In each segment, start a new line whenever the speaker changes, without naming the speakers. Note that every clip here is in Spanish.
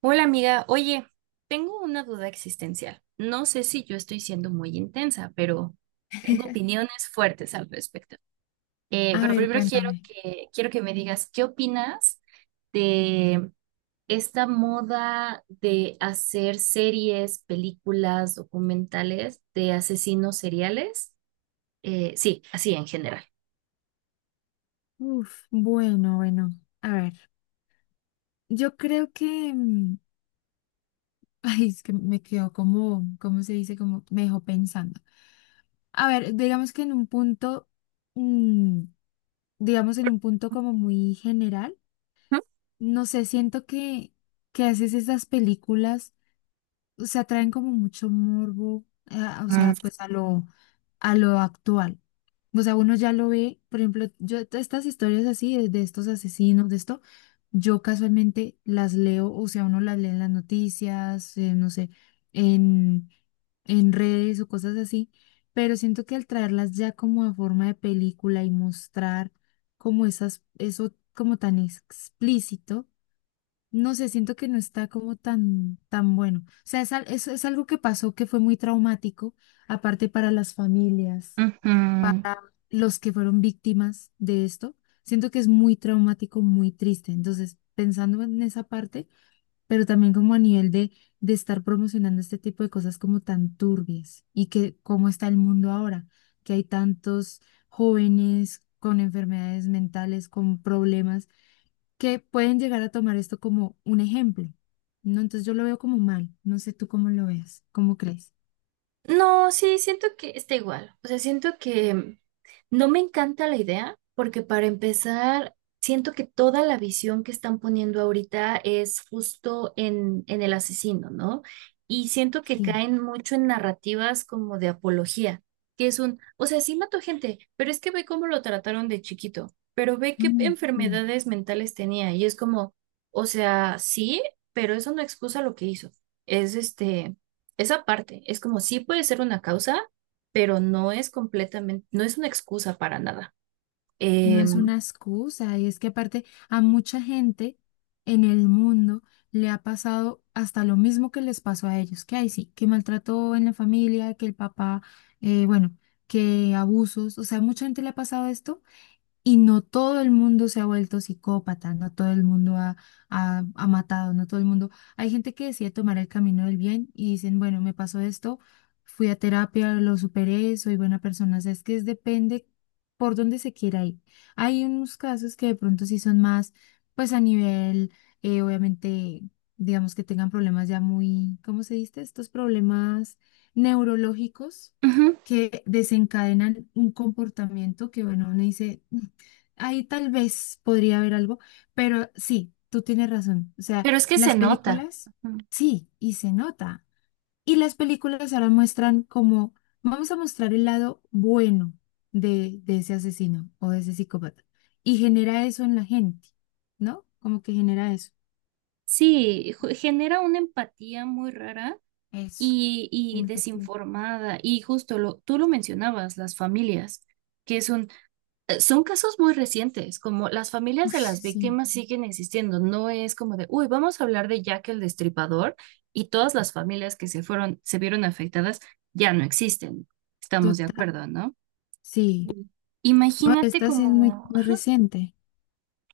Hola amiga, oye, tengo una duda existencial. No sé si yo estoy siendo muy intensa, pero tengo opiniones fuertes al respecto.
A
Pero
ver,
primero
cuéntame.
quiero que me digas, ¿qué opinas de esta moda de hacer series, películas, documentales de asesinos seriales? Sí, así en general.
Uf, bueno, bueno. A ver, yo creo que... Ay, es que me quedó como, ¿cómo se dice? Como me dejó pensando. A ver, digamos que en un punto, mm, digamos en un punto como muy general,
Ujú.
no sé, siento que a veces esas películas, o sea, traen como mucho morbo, o sea, pues a lo actual. O sea, uno ya lo ve, por ejemplo, yo estas historias así de estos asesinos, de esto. Yo casualmente las leo, o sea, uno las lee en las noticias, no sé, en, en redes o cosas así, pero siento que al traerlas ya como a forma de película y mostrar como esas, eso como tan explícito, no sé, siento que no está como tan bueno. O sea, es algo que pasó que fue muy traumático, aparte para las familias
Mm, ujú.
para los que fueron víctimas de esto. Siento que es muy traumático, muy triste. Entonces, pensando en esa parte, pero también como a nivel de estar promocionando este tipo de cosas como tan turbias y que cómo está el mundo ahora, que hay tantos jóvenes con enfermedades mentales, con problemas, que pueden llegar a tomar esto como un ejemplo. No, entonces yo lo veo como mal. No sé tú cómo lo veas, cómo crees.
No, sí, siento que está igual. O sea, siento que no me encanta la idea porque, para empezar, siento que toda la visión que están poniendo ahorita es justo en el asesino, ¿no? Y siento que
Sí.
caen mucho en narrativas como de apología, que es un, o sea, sí mató gente, pero es que ve cómo lo trataron de chiquito, pero ve qué
Mm, sí.
enfermedades mentales tenía y es como, o sea, sí, pero eso no excusa lo que hizo. Es este Esa parte es como sí puede ser una causa, pero no es completamente, no es una excusa para nada.
No es una
Em,
excusa, y es que aparte a mucha gente en el mundo le ha pasado hasta lo mismo que les pasó a ellos, que hay sí, que maltrató en la familia, que el papá, bueno, que abusos, o sea, mucha gente le ha pasado esto y no todo el mundo se ha vuelto psicópata, no todo el mundo ha matado, no todo el mundo. Hay gente que decide tomar el camino del bien y dicen, bueno, me pasó esto, fui a terapia, lo superé, soy buena persona. O sea, depende por dónde se quiera ir. Hay unos casos que de pronto sí son más, pues a nivel, obviamente, digamos que tengan problemas ya muy, ¿cómo se dice? Estos problemas neurológicos
Ujú,
que desencadenan un comportamiento que, bueno, uno dice... Ahí tal vez podría haber algo, pero sí, tú tienes razón. O sea,
pero es que se
las
nota.
películas,
Ujú.
sí, y se nota. Y las películas ahora muestran como, vamos a mostrar el lado bueno de ese asesino o de ese psicópata. Y genera eso en la gente, ¿no? Como que genera eso.
Sí, ju- genera una empatía muy rara
Eso,
y
empatía.
desinformada. Y justo lo, tú lo mencionabas, las familias, que es un. Son casos muy recientes, como las familias
Uy,
de las
sí,
víctimas siguen existiendo, no es como de, uy, vamos a hablar de Jack el Destripador y todas las familias que se fueron, se vieron afectadas ya no existen. Estamos de
total.
acuerdo, ¿no?
Sí.
Mm.
No,
Imagínate
esta sí es muy,
como
muy reciente.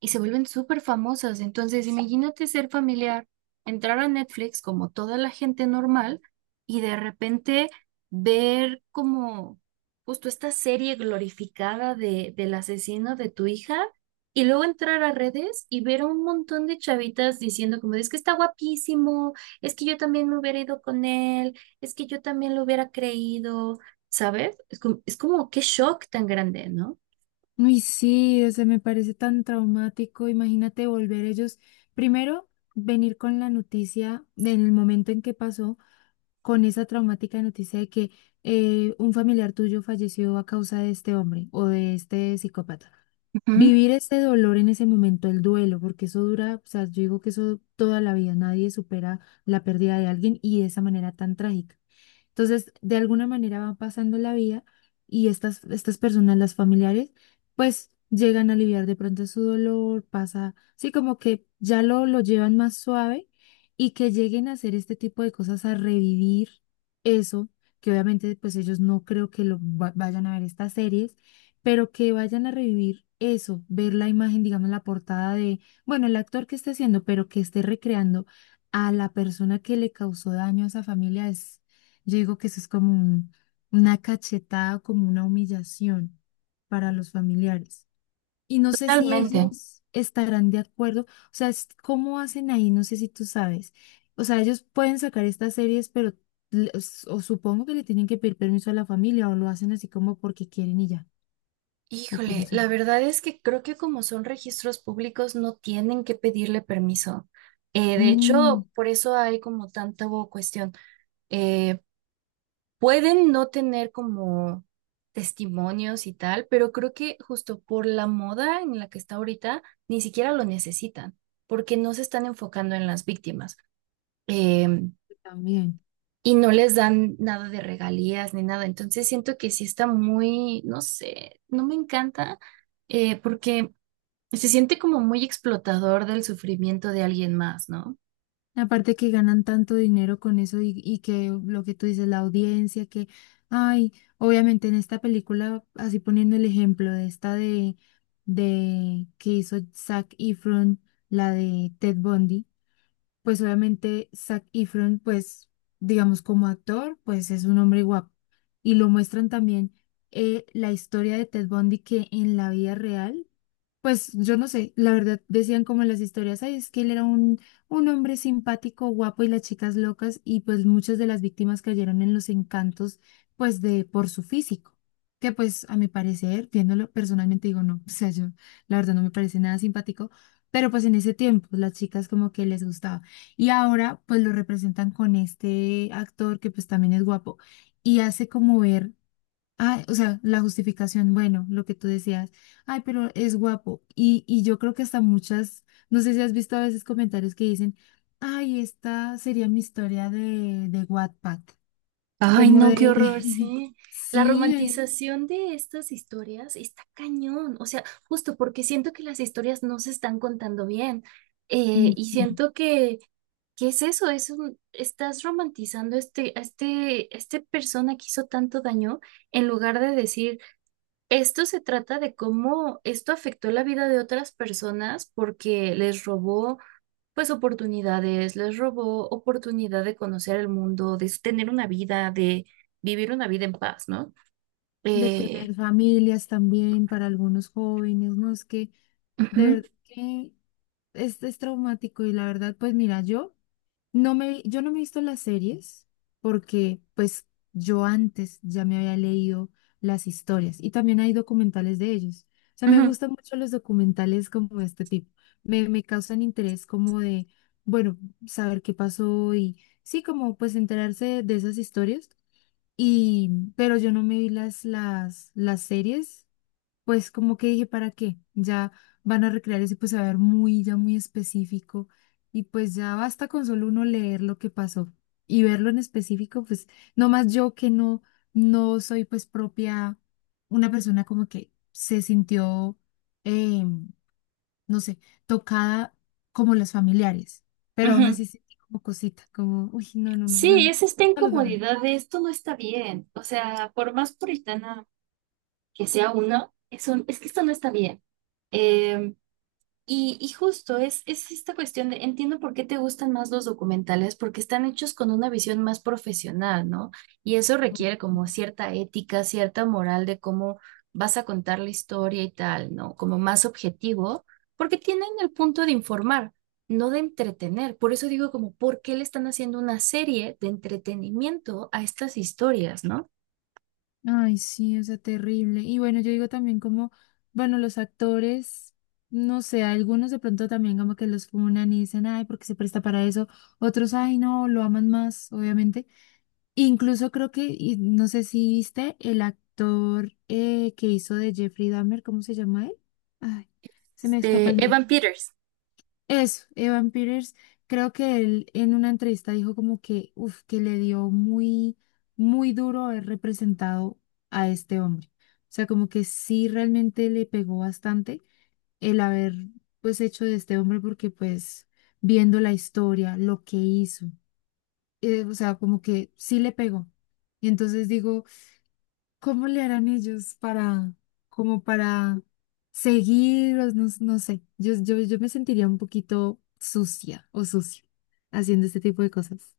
y se vuelven súper famosas. Entonces, imagínate ser familiar, entrar a Netflix como toda la gente normal y de repente ver como justo esta serie glorificada de, del asesino de tu hija, y luego entrar a redes y ver a un montón de chavitas diciendo como, es que está guapísimo, es que yo también me hubiera ido con él, es que yo también lo hubiera creído, ¿sabes? Es como qué shock tan grande, ¿no?
Uy, sí, o sea, me parece tan traumático. Imagínate volver ellos, primero, venir con la noticia de en el momento en que pasó, con esa traumática noticia de que un familiar tuyo falleció a causa de este hombre o de este psicópata.
Ujú.
Vivir ese dolor en ese momento, el duelo, porque eso dura, o sea, yo digo que eso toda la vida, nadie supera la pérdida de alguien y de esa manera tan trágica. Entonces, de alguna manera va pasando la vida y estas personas, las familiares, pues llegan a aliviar de pronto su dolor, pasa, sí, como que ya lo llevan más suave y que lleguen a hacer este tipo de cosas, a revivir eso, que obviamente pues ellos no creo que vayan a ver estas series, pero que vayan a revivir eso, ver la imagen, digamos, la portada de, bueno, el actor que esté haciendo, pero que esté recreando a la persona que le causó daño a esa familia yo digo que eso es como una cachetada, como una humillación para los familiares. Y no sé si
Totalmente.
ellos estarán de acuerdo, o sea, es- ¿cómo hacen ahí? No sé si tú sabes. O sea, ellos pueden sacar estas series, pero o supongo que le tienen que pedir permiso a la familia o lo hacen así como porque quieren y ya, o cómo
Híjole,
se...
la verdad es que creo que como son registros públicos no tienen que pedirle permiso. De
Mm,
hecho, por eso hay como tanta bo- cuestión. Eh, Pueden no tener como testimonios y tal, pero creo que justo por la moda en la que está ahorita, ni siquiera lo necesitan, porque no se están enfocando en las víctimas. Em,
también.
y no les dan nada de regalías ni nada. Entonces siento que sí está muy, no sé, no me encanta. Porque se siente como muy explotador del sufrimiento de alguien más, ¿no?
Aparte que ganan tanto dinero con eso y que lo que tú dices, la audiencia, que, ay, obviamente en esta película, así poniendo el ejemplo de esta de que hizo Zac Efron, la de Ted Bundy, pues obviamente Zac Efron, pues digamos como actor, pues es un hombre guapo. Y lo muestran también la historia de Ted Bundy que en la vida real. Pues yo no sé, la verdad decían como en las historias, ay, es que él era un hombre simpático, guapo y las chicas locas y pues muchas de las víctimas cayeron en los encantos pues de por su físico, que pues a mi parecer, viéndolo personalmente digo no, o sea, yo la verdad no me parece nada simpático, pero pues en ese tiempo las chicas como que les gustaba y ahora pues lo representan con este actor que pues también es guapo y hace como ver Ah, o sea, la justificación, bueno, lo que tú decías, ay, pero es guapo. Y yo creo que hasta muchas, no sé si has visto a veces comentarios que dicen, ay, esta sería mi historia de Wattpad,
Ay,
como
no,
de,
qué horror. Mm, sí. La
sí, hay-
romantización de estas historias está cañón, o sea, justo porque siento que las historias no se están contando bien. Y
ujú,
siento que, ¿qué es eso? Es un- estás romantizando a este persona que hizo tanto daño, en lugar de decir, esto se trata de cómo esto afectó la vida de otras personas porque les robó pues oportunidades, les robó oportunidad de conocer el mundo, de tener una vida, de vivir una vida en paz, ¿no?
de
Eh,
tener familias también para algunos jóvenes, ¿no? Es que de
Ujú,
verdad que es traumático y la verdad, pues mira, yo... yo no me he visto las series porque pues yo antes ya me había leído las historias y también hay documentales de ellos. O sea, me
ujú,
gustan mucho los documentales como este tipo. Me causan interés como de, bueno, saber qué pasó y sí, como pues enterarse de, esas historias. Y, pero yo no me vi las series pues como que dije, ¿para qué? Ya van a recrear eso, y pues se va a ver muy, ya muy específico. Y pues ya basta con solo uno leer lo que pasó y verlo en específico, pues nomás yo que no, no soy pues propia, una persona como que se sintió, eh, no sé, tocada como las familiares, pero aún
ujú.
así sentí como cosita, como, uy, no, no, no, yo
Sí,
no,
es esta
no los voy a ver.
incomodidad de esto no está bien. O sea, por más puritana que sea uno, es un- es que esto no está bien. Em, y justo es esta cuestión de, entiendo por qué te gustan más los documentales, porque están hechos con una visión más profesional, ¿no? Y eso
No,
requiere
no.
como cierta ética, cierta moral de cómo vas a contar la historia y tal, ¿no? Como más objetivo, porque tienen el punto de informar, no de entretener. Por eso digo como, ¿por qué le están haciendo una serie de entretenimiento a estas historias, ¿no?
Ay, sí, o sea, terrible. Y bueno, yo digo también como, bueno, los actores, no sé, algunos de pronto también como que los funan y dicen, ay, porque se presta para eso. Otros, ay, no, lo aman más, obviamente. Incluso creo que, y no sé si viste, el actor que hizo de Jeffrey Dahmer, ¿cómo se llama él? Ay, se me escapa
De
el nombre.
Evan Peters.
Eso, Evan Peters, creo que él en una entrevista dijo como que, uf, que le dio muy, muy duro haber representado a este hombre. O sea, como que sí realmente le pegó bastante el haber, pues, hecho de este hombre porque, pues, viendo la historia, lo que hizo, o sea, como que sí le pegó. Y entonces digo, ¿cómo le harán ellos para, como para seguir, o no, no sé, yo me sentiría un poquito sucia o sucio haciendo este tipo de cosas.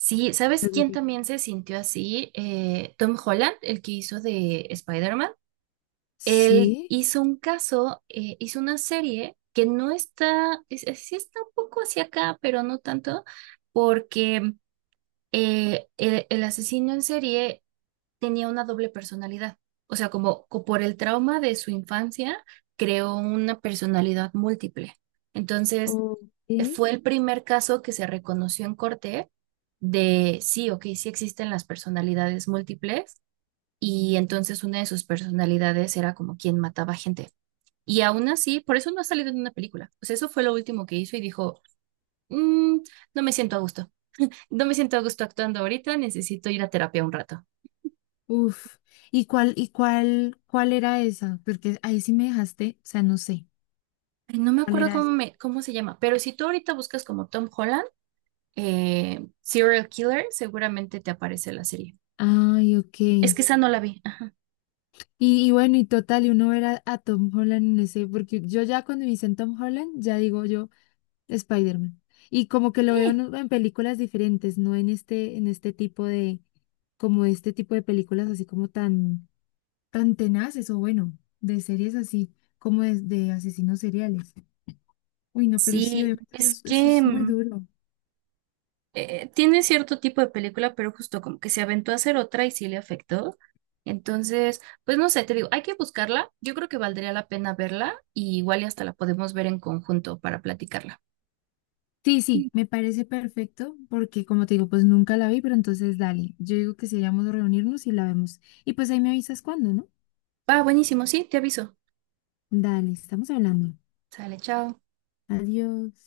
Sí,
O
¿sabes
sea, como
quién
que,
también se sintió así? Tom Holland, el que hizo de Spider-Man. Él
sí,
hizo un caso, hizo una serie que no está, es- sí está un poco hacia acá, pero no tanto, porque el asesino en serie tenía una doble personalidad. O sea, como, co- por el trauma de su infancia, creó una personalidad múltiple. Entonces,
ok,
fue el primer caso que se reconoció en corte de sí, ok, sí existen las personalidades múltiples, y entonces una de sus personalidades era como quien mataba gente. Y aún así, por eso no ha salido en una película. O sea, eso fue lo último que hizo y dijo, "Mm, no me siento a gusto. No me siento a gusto actuando ahorita, necesito ir a terapia un rato."
uf. ¿Y cuál era esa? Porque ahí sí me dejaste, o sea, no sé,
Ay, no me
¿cuál
acuerdo
era
cómo,
esa?
me, cómo se llama, pero si tú ahorita buscas como Tom Holland, Serial Killer, seguramente te aparece la serie.
Ay, ok.
Es que esa no la vi. Ah,
Y bueno, y total, y uno ver a Tom Holland en ese, porque yo ya cuando me dicen Tom Holland, ya digo yo. Spider-Man. Y como que lo veo
sí.
en películas diferentes, no en este, en este tipo de, como este tipo de películas así como tan, tan tenaces o bueno, de series así como de asesinos seriales. Uy, no, pero sí,
Sí,
obviamente
es
eso
que
es muy
mm,
duro.
tiene cierto tipo de película, pero justo como que se aventó a hacer otra y sí le afectó. Entonces, pues no sé, te digo, hay que buscarla. Yo creo que valdría la pena verla y igual y hasta la podemos ver en conjunto para platicarla.
Sí, sí,
Sí.
me parece perfecto porque como te digo, pues nunca la vi, pero entonces dale. Yo digo que seríamos reunirnos y la vemos. Y pues ahí me avisas cuándo, ¿no?
Va, buenísimo, sí, te aviso.
Dale, estamos hablando.
Sale, chao.
Adiós.